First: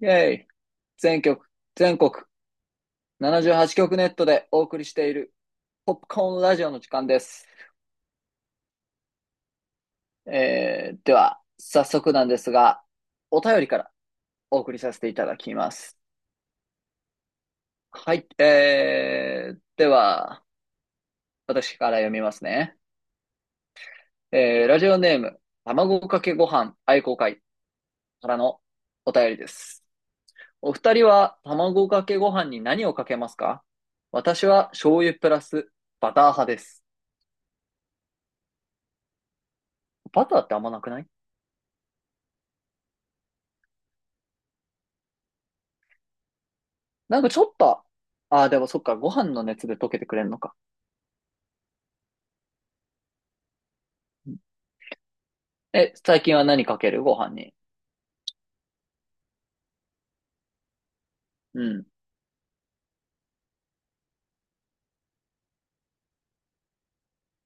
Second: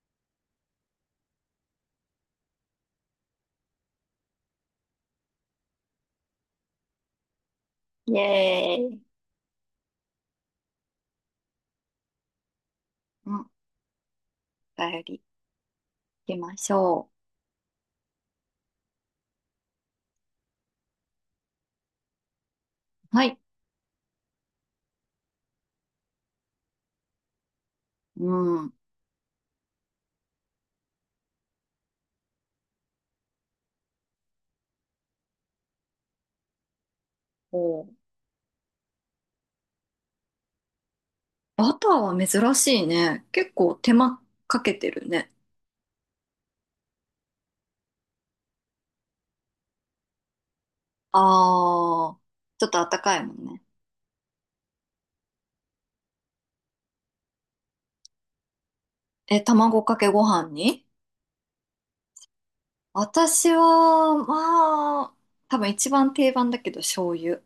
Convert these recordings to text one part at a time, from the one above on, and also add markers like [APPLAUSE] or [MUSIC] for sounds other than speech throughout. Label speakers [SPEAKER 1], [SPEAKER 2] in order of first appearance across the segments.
[SPEAKER 1] イェイ、全曲、全国、78曲ネットでお送りしている、ポップコーンラジオの時間です。
[SPEAKER 2] イエーイ。
[SPEAKER 1] では、早速なんですが、
[SPEAKER 2] うん、
[SPEAKER 1] お
[SPEAKER 2] お
[SPEAKER 1] 便りからお送りさせ
[SPEAKER 2] 便
[SPEAKER 1] てい
[SPEAKER 2] り
[SPEAKER 1] ただきます。
[SPEAKER 2] 行きましょ
[SPEAKER 1] はい、では、私から読みますね。
[SPEAKER 2] う。はい。
[SPEAKER 1] ラジオネーム、卵かけご飯愛好会から
[SPEAKER 2] う
[SPEAKER 1] の
[SPEAKER 2] ん。
[SPEAKER 1] お便りです。お二人は卵かけご飯に何をかけますか？私は醤油プラスバター派です。
[SPEAKER 2] お、
[SPEAKER 1] バターってあんまなくない？
[SPEAKER 2] バターは珍しいね。結構手間かけてるね。
[SPEAKER 1] なんかちょっと、ああ、でもそっか、ご飯の熱で溶けてくれんのか。
[SPEAKER 2] あー、ちょっとあったかいもんね。
[SPEAKER 1] うん。え、最近は何かけるご飯に？
[SPEAKER 2] え、卵かけご飯に
[SPEAKER 1] うん。
[SPEAKER 2] 私は、まあ、多分一番定番だけど醤油。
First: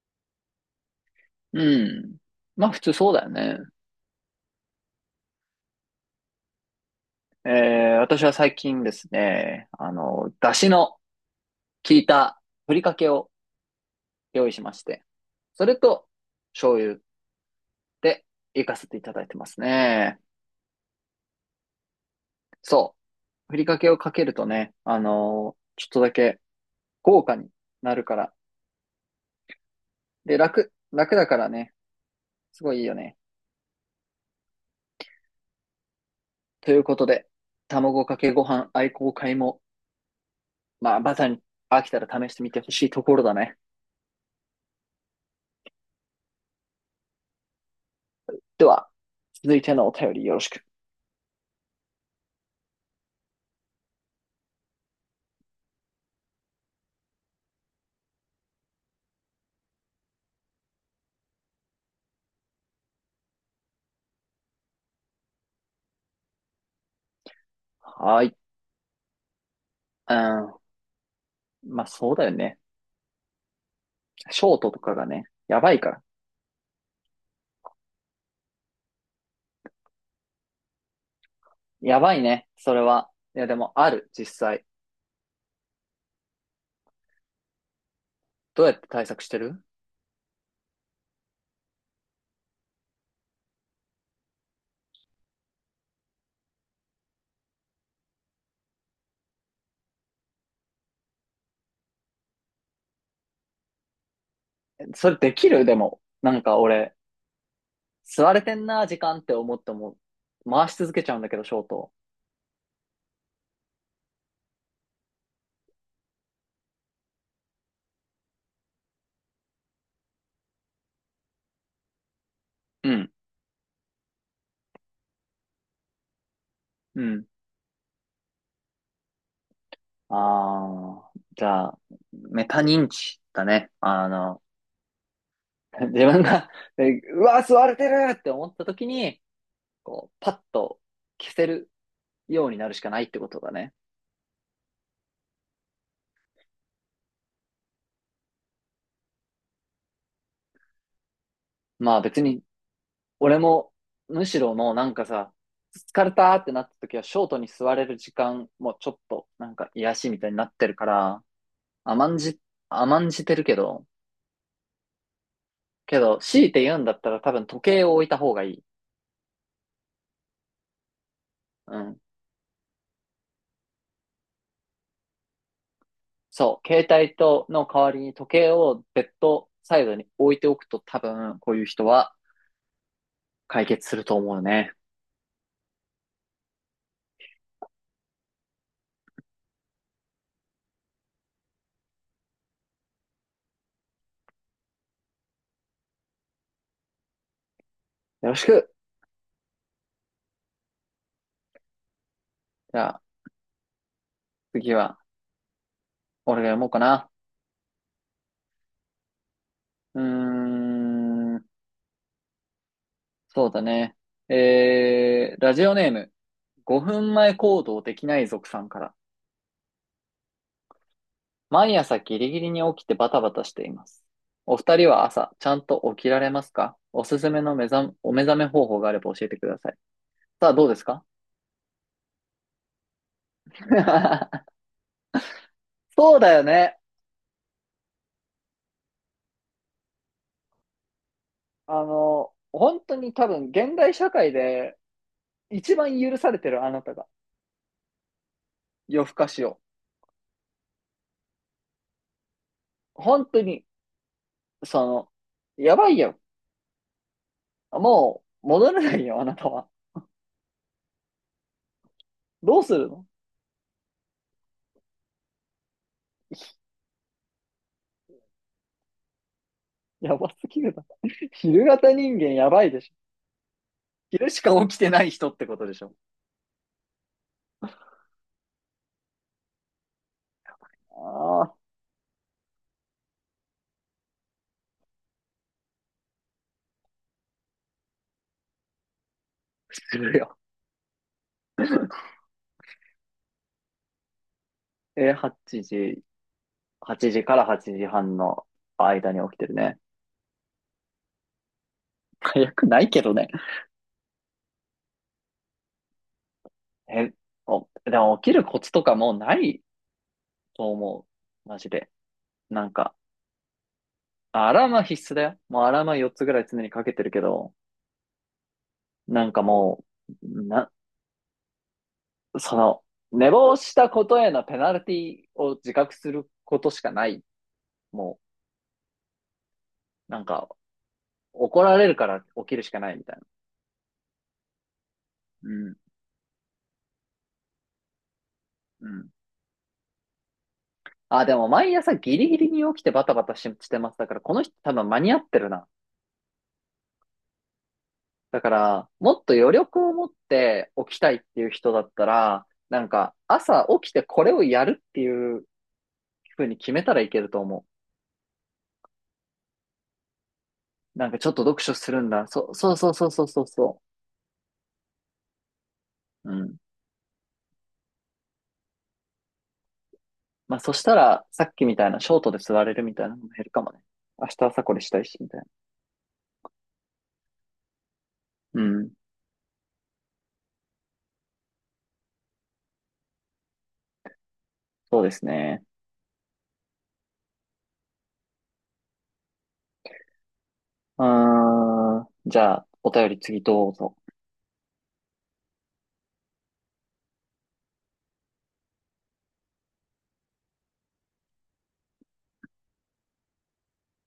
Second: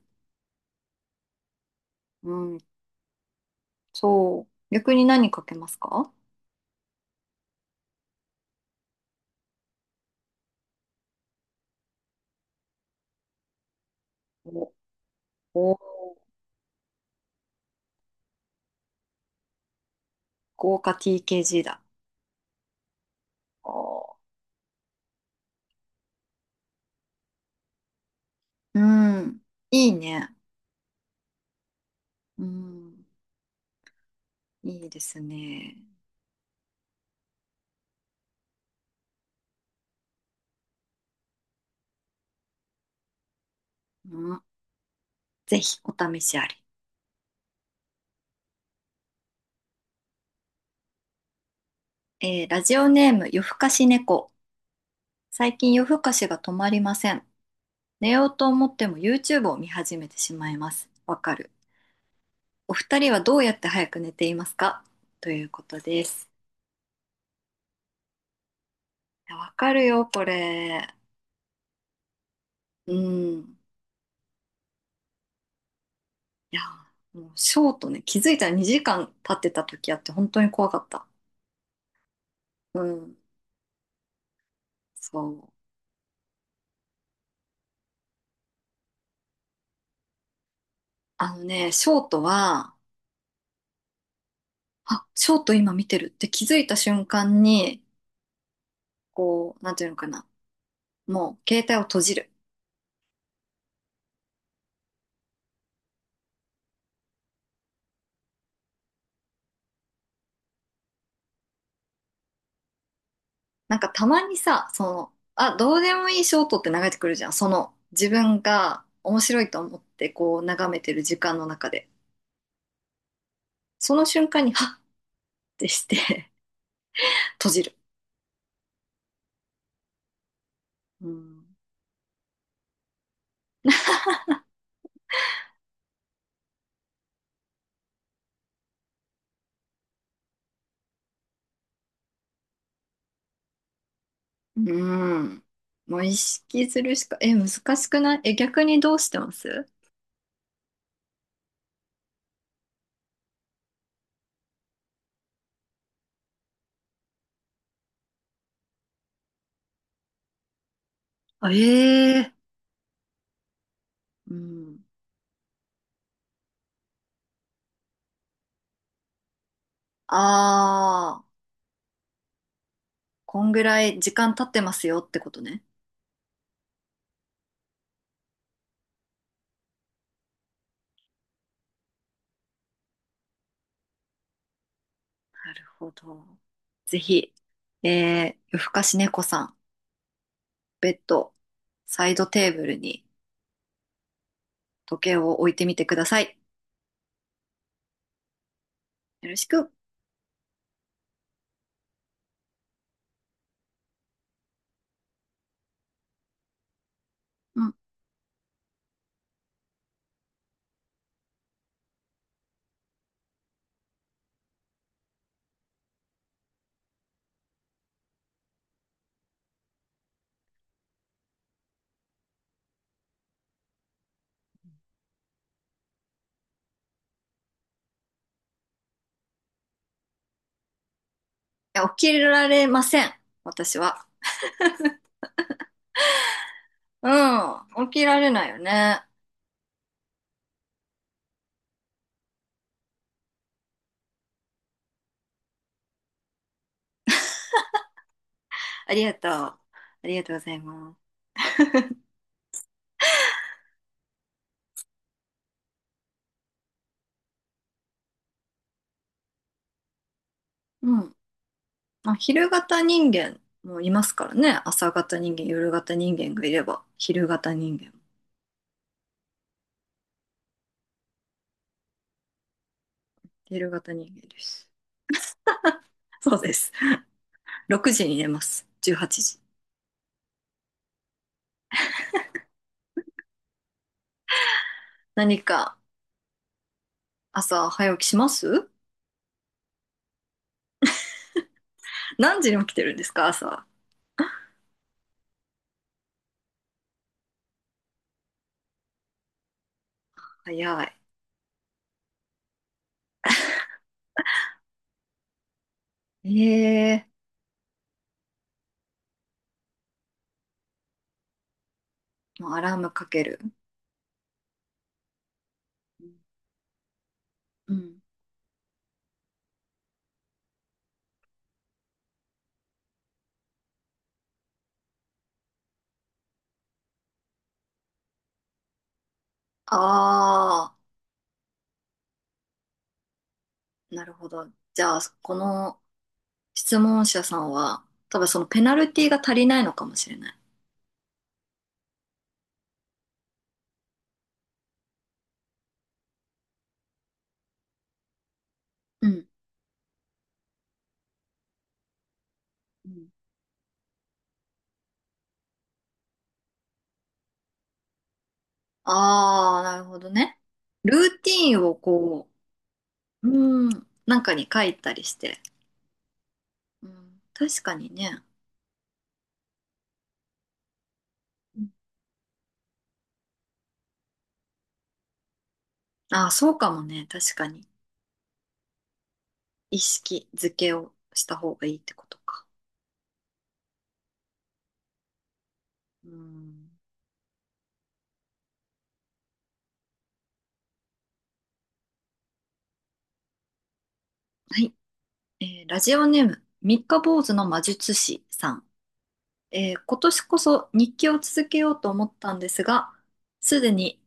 [SPEAKER 1] うん。
[SPEAKER 2] うん、
[SPEAKER 1] まあ普通そうだよね。
[SPEAKER 2] そう。逆に何かけますか？
[SPEAKER 1] 私は最近ですね、あの、出汁の効いたふりかけを用意しまして、そ
[SPEAKER 2] お、
[SPEAKER 1] れと
[SPEAKER 2] お、
[SPEAKER 1] 醤油でいかせていただいてますね。
[SPEAKER 2] 豪華 TKG だ。
[SPEAKER 1] そう。ふりかけをか
[SPEAKER 2] お、
[SPEAKER 1] けるとね、あのちょっとだけ豪華になるから。
[SPEAKER 2] うん、いいね。
[SPEAKER 1] で、楽だからね、
[SPEAKER 2] う
[SPEAKER 1] すごいいいよ
[SPEAKER 2] ん、
[SPEAKER 1] ね。
[SPEAKER 2] いいですね。
[SPEAKER 1] ということで、卵かけご飯愛好会も、まあ、まさに飽きたら試してみてほしいところだね。
[SPEAKER 2] うん、ぜひお試しあり。
[SPEAKER 1] では、続いてのお便りよろしく。
[SPEAKER 2] えー、ラジオネーム夜更かし猫。最近夜更かしが止まりません。寝ようと思っても YouTube を見始めてしまいます。わかる。お二人はどうやって早く寝ていますか？ということです。
[SPEAKER 1] はーい。
[SPEAKER 2] いや、わかるよ、
[SPEAKER 1] う
[SPEAKER 2] こ
[SPEAKER 1] ん。
[SPEAKER 2] れ。
[SPEAKER 1] まあ、そうだよね。
[SPEAKER 2] うん。
[SPEAKER 1] ショートとかがね、やばいから。
[SPEAKER 2] いや、もうショートね、気づいたら2時間経ってた時あって本当に怖かった。
[SPEAKER 1] やばいね、それ
[SPEAKER 2] う
[SPEAKER 1] は。
[SPEAKER 2] ん。
[SPEAKER 1] いや、でも、ある、実際。
[SPEAKER 2] そう。
[SPEAKER 1] どうやって対策してる？
[SPEAKER 2] あのね、ショートは、あ、ショート今見てるって気づいた瞬間に、こう、なんていうのかな。もう携帯を閉じる。
[SPEAKER 1] それできる。でも、なんか俺、吸われてんな、時間って思っても、回し続けちゃうんだけど、ショート。
[SPEAKER 2] なんかたまにさ、その、あ、どうでもいいショートって流れてくるじゃん。その、自分が面白いと思ってこう眺めてる時間の中で。
[SPEAKER 1] うん。
[SPEAKER 2] その瞬間に、はっってして
[SPEAKER 1] う
[SPEAKER 2] [LAUGHS]
[SPEAKER 1] ん。
[SPEAKER 2] 閉じる。う
[SPEAKER 1] ああ、
[SPEAKER 2] ん。
[SPEAKER 1] じゃあ、メタ認知だね。あの、[LAUGHS] 自分が、えうわ、吸われてるって思った時に、こう、パッと消せるようになるしかないってことだね。
[SPEAKER 2] うん。もう意識するしか、え、難しくない？え、逆にどうしてます？
[SPEAKER 1] まあ別に、俺も、むしろもうなんかさ、疲れたってなった時は、ショートに座れる時間もちょっと、なんか癒しみたいになってるから、甘ん
[SPEAKER 2] あ、ええ、
[SPEAKER 1] じ、甘んじてるけど、
[SPEAKER 2] うん。
[SPEAKER 1] けど、強いて言うんだったら多分時計を置いた方がいい。
[SPEAKER 2] ああ、
[SPEAKER 1] うん。
[SPEAKER 2] こんぐらい時間経ってますよってことね。
[SPEAKER 1] そう、携帯との代わりに時計をベッドサイドに置いておくと多分、こういう人は解決すると思うね。
[SPEAKER 2] なるほど。ぜひ、えー、夜更かし猫さん。ベッド、サイドテーブルに時計を置いてみてください。
[SPEAKER 1] よろしく。
[SPEAKER 2] よろしく。
[SPEAKER 1] じゃあ、次は、俺が読もうかな。
[SPEAKER 2] うん。い
[SPEAKER 1] うーん、そうだね。ラジオネーム、5分前行動できない族さんから。毎朝ギリギリに起きてバタバタしています。お二人は朝、ちゃんと起きられますか？おすすめのお目覚め方法があれば教えてください。さあ、どうですか？
[SPEAKER 2] や、起きられません。私は。
[SPEAKER 1] [LAUGHS] そうだよね。
[SPEAKER 2] うん。起きられないよね。
[SPEAKER 1] あの、本当に多分、現代社会で一番許されてるあなたが、
[SPEAKER 2] あり
[SPEAKER 1] 夜更
[SPEAKER 2] が
[SPEAKER 1] か
[SPEAKER 2] とう。
[SPEAKER 1] し
[SPEAKER 2] あ
[SPEAKER 1] を。
[SPEAKER 2] りがとうございます。
[SPEAKER 1] 本当にその、やばいよ。もう、戻れないよ、あなたは。
[SPEAKER 2] うん。まあ、昼
[SPEAKER 1] どうす
[SPEAKER 2] 型
[SPEAKER 1] るの？
[SPEAKER 2] 人間もいますからね。朝型人間、夜型人間がい
[SPEAKER 1] [LAUGHS]
[SPEAKER 2] れば、昼型人間も。
[SPEAKER 1] やばすぎるな。[LAUGHS] 昼型人間やばいでしょ。
[SPEAKER 2] 昼型人間
[SPEAKER 1] 昼
[SPEAKER 2] で
[SPEAKER 1] しか
[SPEAKER 2] す。
[SPEAKER 1] 起きてない人ってことでしょ。
[SPEAKER 2] そうです。6時に寝ます。18時。
[SPEAKER 1] ああ、
[SPEAKER 2] 何か朝早起きします？
[SPEAKER 1] するよ。
[SPEAKER 2] 何時に起きてるんですか朝。
[SPEAKER 1] え8時、8時から8時半の間に起きてるね。
[SPEAKER 2] 早い。
[SPEAKER 1] 早くないけどね。
[SPEAKER 2] ええ、
[SPEAKER 1] え、お、でも起きるコツとかもうないと思う。マジで。
[SPEAKER 2] もうア
[SPEAKER 1] なん
[SPEAKER 2] ラーム
[SPEAKER 1] か、
[SPEAKER 2] かける。
[SPEAKER 1] アラームは必須だよ。もうアラームは4つぐらい常にかけてるけど、
[SPEAKER 2] うん。
[SPEAKER 1] なんかもう、な、その、寝坊したことへのペナルティを自覚することしかない。も
[SPEAKER 2] あ
[SPEAKER 1] う、なんか、
[SPEAKER 2] あ、
[SPEAKER 1] 怒られるから起きるしかないみたいな。
[SPEAKER 2] なるほど。じゃあ、こ
[SPEAKER 1] うん。
[SPEAKER 2] の質問者さんは、多分そのペナ
[SPEAKER 1] う
[SPEAKER 2] ルティ
[SPEAKER 1] ん。
[SPEAKER 2] が足りないのかもしれない。
[SPEAKER 1] あ、でも毎朝ギリギリに起きてバタバタし、してます。だからこの人多分間に合ってるな。だから、
[SPEAKER 2] う
[SPEAKER 1] もっ
[SPEAKER 2] ん。
[SPEAKER 1] と余力を持って起きたいっていう人だったら、な
[SPEAKER 2] う
[SPEAKER 1] ん
[SPEAKER 2] ん。
[SPEAKER 1] か朝起きてこれをやるっていうふうに決めたらいけると思
[SPEAKER 2] ああ、なるほどね。ル
[SPEAKER 1] う。なんか
[SPEAKER 2] ー
[SPEAKER 1] ち
[SPEAKER 2] テ
[SPEAKER 1] ょっと
[SPEAKER 2] ィー
[SPEAKER 1] 読
[SPEAKER 2] ンを
[SPEAKER 1] 書するんだ。
[SPEAKER 2] こ
[SPEAKER 1] そうそうそうそ
[SPEAKER 2] う、
[SPEAKER 1] うそう
[SPEAKER 2] う
[SPEAKER 1] そ
[SPEAKER 2] ん、なんかに書いたりして。
[SPEAKER 1] う。うん。
[SPEAKER 2] うん、確かにね。
[SPEAKER 1] まあ、そしたら、さっ
[SPEAKER 2] う
[SPEAKER 1] き
[SPEAKER 2] ん、
[SPEAKER 1] みたいなショートで座れるみたいなのも減るかもね。明日朝これしたいし、みたいな。
[SPEAKER 2] ああ、そうかもね。確かに。
[SPEAKER 1] うん。
[SPEAKER 2] 意識づけをした方がいいってことか。
[SPEAKER 1] そうですね。
[SPEAKER 2] うん、
[SPEAKER 1] うーん。じゃあ、お便り次どうぞ。
[SPEAKER 2] はい。えー、ラジオネーム、三日坊主の魔術師さん。えー今年こそ日記を続けようと思ったんですが、すでに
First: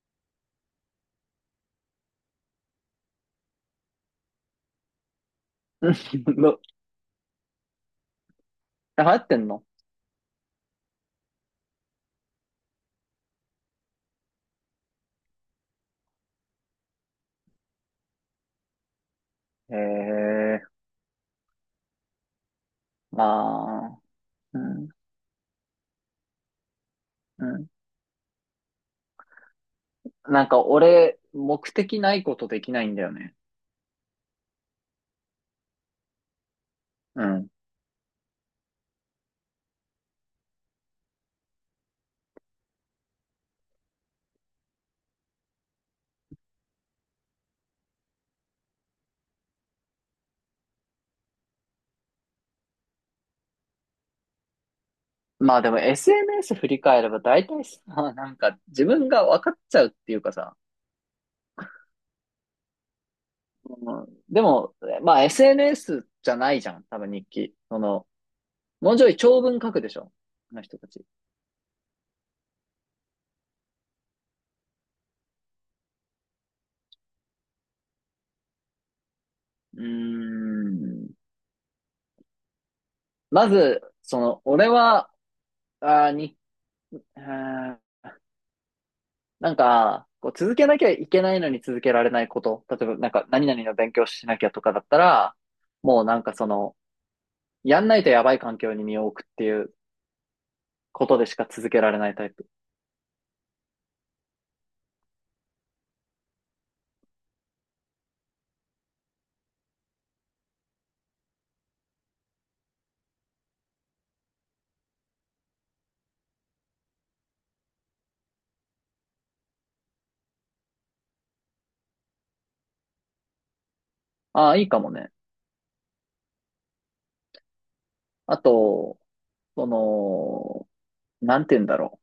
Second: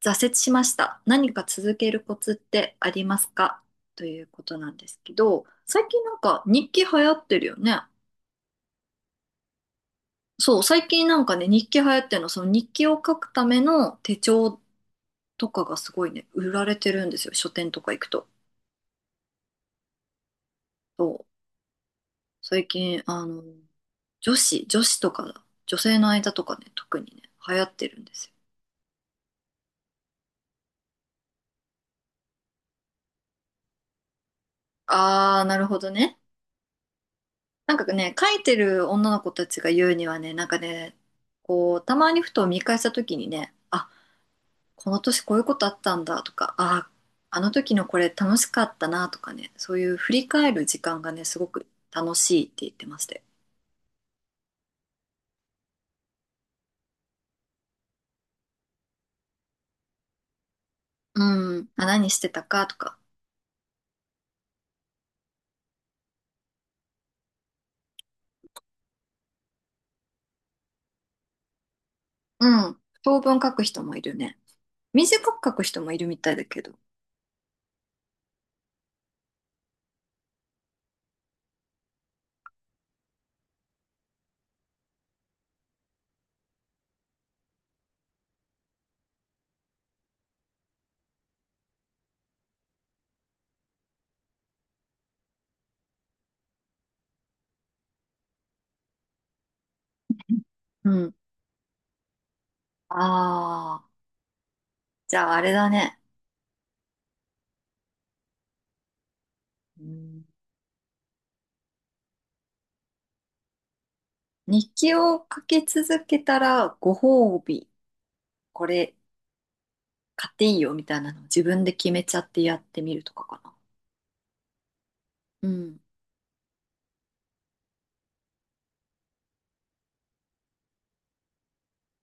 [SPEAKER 2] 挫折しました。何か続けるコツってありますか？ということなんですけど、
[SPEAKER 1] [LAUGHS]
[SPEAKER 2] 最
[SPEAKER 1] う
[SPEAKER 2] 近なん
[SPEAKER 1] ん
[SPEAKER 2] か
[SPEAKER 1] の、
[SPEAKER 2] 日記流行ってるよね。
[SPEAKER 1] 流行ってんの？
[SPEAKER 2] そう、最近なんかね、日記流行ってるの、その日記を書くための手帳とかがすごいね、売られてるんですよ。書店とか行くと。
[SPEAKER 1] へえ。
[SPEAKER 2] そう、最近、あの、
[SPEAKER 1] まあ、
[SPEAKER 2] 女
[SPEAKER 1] う
[SPEAKER 2] 子、女
[SPEAKER 1] ん、
[SPEAKER 2] 子とか、女性の間とかね、特にね、
[SPEAKER 1] う
[SPEAKER 2] 流行
[SPEAKER 1] ん。
[SPEAKER 2] ってるんですよ。
[SPEAKER 1] なんか俺、目的ないことできないんだよね。
[SPEAKER 2] あー、なるほどね。
[SPEAKER 1] うん。
[SPEAKER 2] なんかね、書いてる女の子たちが言うにはね、なんかね、こう、たまにふと見返した時にね、あ、この年こういうことあったんだとか、あ、あの時のこれ楽しかったなとかね、そういう振り返る時間がね、すごく楽しいって言ってまして。
[SPEAKER 1] まあでも SNS 振り返れば大体さ、[LAUGHS] なんか自分が分かっちゃうっていうかさ、
[SPEAKER 2] うん。あ、何してたかとか。
[SPEAKER 1] うん、でも、まあ SNS じゃないじゃん、多分日記。その、もうちょい長文書くでしょ、あの人たち。う
[SPEAKER 2] うん。長文書く人もいるね。短く書く人もいるみたいだけど。
[SPEAKER 1] ーん。まず、その、俺は、あに、あなんか、こう続けなきゃいけないのに続けられないこと。例えば、なんか、何々の勉強しなきゃとかだったら、もうなんかその、やんないとやばい環境に身を置くっていう
[SPEAKER 2] う
[SPEAKER 1] こ
[SPEAKER 2] ん。
[SPEAKER 1] とでしか続けられないタイプ。
[SPEAKER 2] ああ、じゃああれだね。うん、日記を書き続けたらご褒美。これ買っていいよみたいなのを自分で決めちゃってやってみるとかかな。
[SPEAKER 1] ああ、いいかもね。
[SPEAKER 2] うん。
[SPEAKER 1] あと、その、なんて言うんだろう。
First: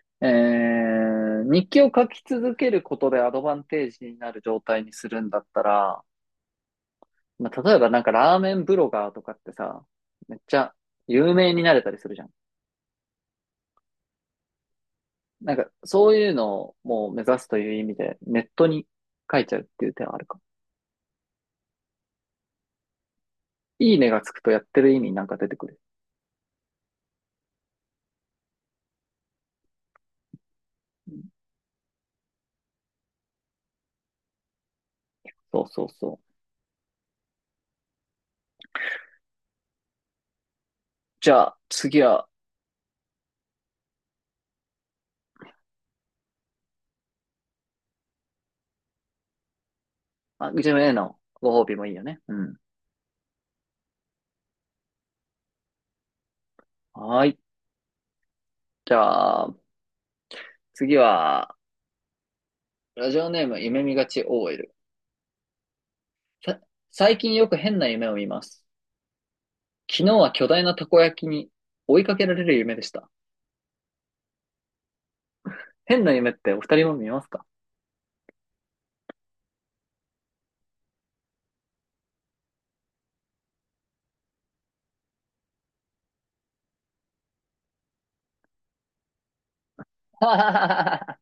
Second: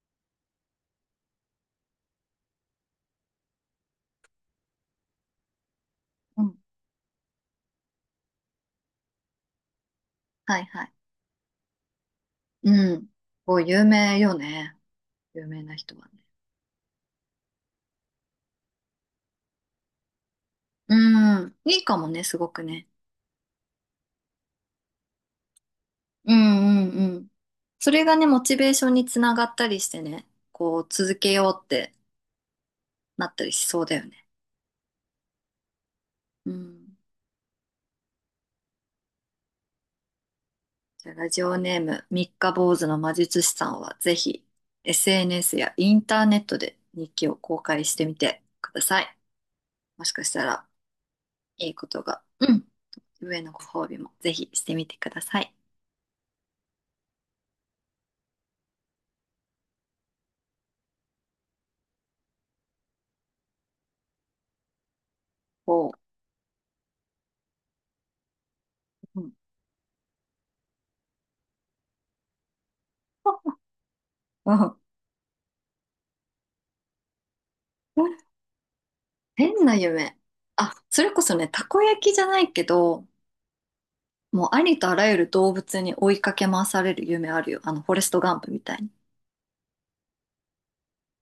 [SPEAKER 1] え日記を書き続けることでアドバンテージになる状態にするんだったら、
[SPEAKER 2] うん、
[SPEAKER 1] まあ、例えばなんかラーメンブロガーとかってさ、めっち
[SPEAKER 2] はい
[SPEAKER 1] ゃ
[SPEAKER 2] はい。
[SPEAKER 1] 有名になれたりするじゃん。
[SPEAKER 2] うん。こう、有名よね。有
[SPEAKER 1] なん
[SPEAKER 2] 名
[SPEAKER 1] か
[SPEAKER 2] な人はね。
[SPEAKER 1] そういうのをもう目指すという意味でネットに書いちゃうっていう手はあるか。
[SPEAKER 2] うん。いいかもね、すごくね。
[SPEAKER 1] いいねがつくとやってる意味なんか出てくる。
[SPEAKER 2] うんうんうん。それがね、モチベーションにつながったりしてね、こう、
[SPEAKER 1] う
[SPEAKER 2] 続
[SPEAKER 1] ん、
[SPEAKER 2] けようってなったりしそうだよね。
[SPEAKER 1] そうそうそう。
[SPEAKER 2] うん。じゃあ、ラ
[SPEAKER 1] じ
[SPEAKER 2] ジ
[SPEAKER 1] ゃ
[SPEAKER 2] オ
[SPEAKER 1] あ
[SPEAKER 2] ネー
[SPEAKER 1] 次
[SPEAKER 2] ム、
[SPEAKER 1] は、
[SPEAKER 2] 三日坊主の魔術師さんは、ぜひ、SNS やインターネットで日記を公開してみてください。もしかした
[SPEAKER 1] あ、う
[SPEAKER 2] ら、
[SPEAKER 1] ちへのご褒
[SPEAKER 2] いい
[SPEAKER 1] 美も
[SPEAKER 2] こ
[SPEAKER 1] いい
[SPEAKER 2] と
[SPEAKER 1] よね。
[SPEAKER 2] が。
[SPEAKER 1] う
[SPEAKER 2] う
[SPEAKER 1] ん。
[SPEAKER 2] ん、上のご褒美もぜひしてみてください。
[SPEAKER 1] はーい。じゃあ次は、ラジオネーム夢見がち OL。
[SPEAKER 2] おう。
[SPEAKER 1] さ、最近よく変な夢を見ます。
[SPEAKER 2] うん。
[SPEAKER 1] 昨日は巨大なたこ焼きに追いかけられる夢でした。
[SPEAKER 2] うん、
[SPEAKER 1] 変な夢ってお二人も見ますか？
[SPEAKER 2] 変な夢。あ、それこそね、たこ焼きじゃないけど、もうありとあらゆる動物に追いかけ回される夢あるよ。あの、フォレストガンプみたいに。
[SPEAKER 1] [LAUGHS]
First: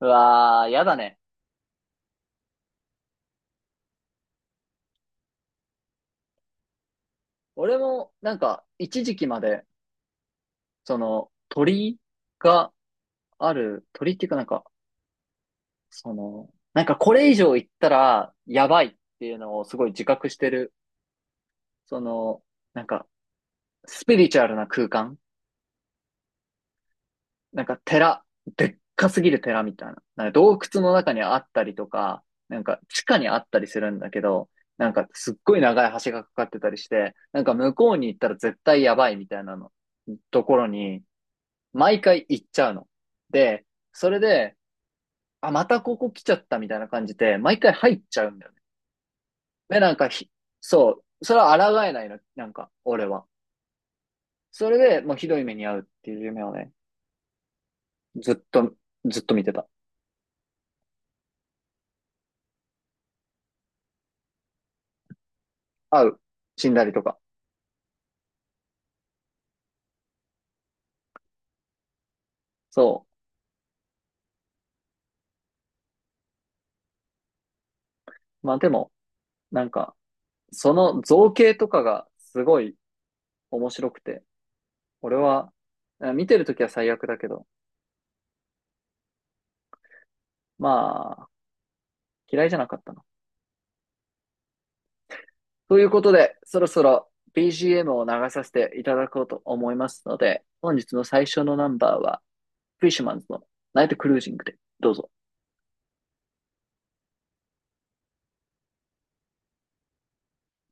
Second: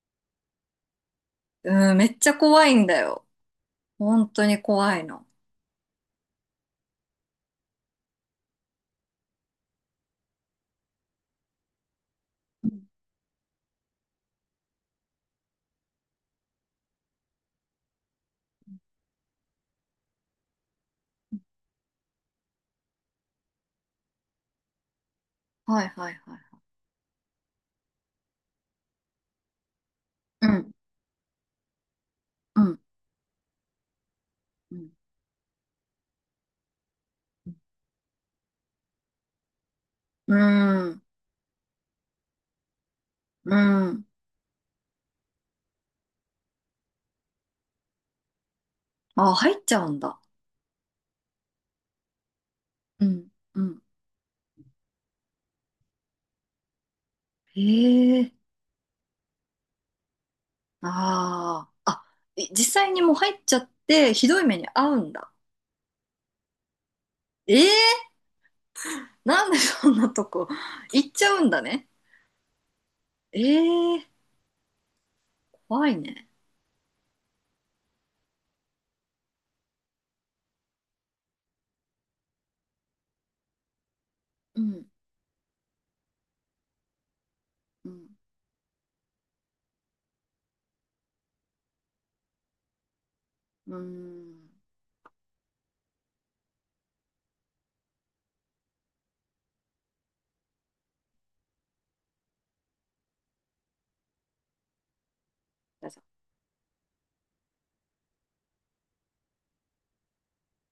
[SPEAKER 1] うわー、やだね。
[SPEAKER 2] うん、めっちゃ怖いんだよ。本当に怖いの。
[SPEAKER 1] 俺も、なんか、一時期まで、その、鳥
[SPEAKER 2] う
[SPEAKER 1] が
[SPEAKER 2] ん、
[SPEAKER 1] ある、鳥っていうかなんか、その、なんかこれ以上行ったら、やばいっていうのをすごい自覚してる、その、なんか、スピリチュアルな空間
[SPEAKER 2] はいはいはい。
[SPEAKER 1] なんか寺、でっかすぎる寺みたいな。なんか
[SPEAKER 2] う
[SPEAKER 1] 洞
[SPEAKER 2] ん、
[SPEAKER 1] 窟の中にあったりとか、な
[SPEAKER 2] う
[SPEAKER 1] ん
[SPEAKER 2] ん、
[SPEAKER 1] か地下にあったりするんだけど、
[SPEAKER 2] うん、
[SPEAKER 1] なんかすっごい長い橋がかかってたりして、なんか向こうに行ったら絶対やばいみたいなの、
[SPEAKER 2] う
[SPEAKER 1] ところ
[SPEAKER 2] ん、
[SPEAKER 1] に、毎回行っちゃうの。
[SPEAKER 2] う
[SPEAKER 1] で、
[SPEAKER 2] ん。
[SPEAKER 1] それで、あ、またここ来ちゃったみたいな感じで、毎回入っちゃうんだよね。
[SPEAKER 2] あ、入っちゃ
[SPEAKER 1] で、
[SPEAKER 2] う
[SPEAKER 1] なん
[SPEAKER 2] ん
[SPEAKER 1] か
[SPEAKER 2] だ。
[SPEAKER 1] ひ、そう、それは抗えないの、なんか、
[SPEAKER 2] う
[SPEAKER 1] 俺は。
[SPEAKER 2] ん、うん。
[SPEAKER 1] それで、もうひどい目に遭うっていう夢をね、
[SPEAKER 2] へえ。
[SPEAKER 1] ずっと、ずっと見てた。
[SPEAKER 2] ああ。あ、い実際にもう入っちゃって、ひどい目に遭うんだ。
[SPEAKER 1] 会う。死んだりとか。
[SPEAKER 2] ええー、なんでそんなとこ行っちゃうんだね。
[SPEAKER 1] そ
[SPEAKER 2] ええー、怖いね。
[SPEAKER 1] う。まあでも、なんか、その造形とかがすごい面白くて、
[SPEAKER 2] うん、
[SPEAKER 1] 俺は、あ見てるときは最悪だけど、
[SPEAKER 2] うん、
[SPEAKER 1] まあ、嫌いじゃなかったな。
[SPEAKER 2] うーん。
[SPEAKER 1] ということで、そろそろ BGM を流させていただこうと思いますので、本日の最初のナンバーは、フィッシュマンズのナイトクルージングで、どうぞ。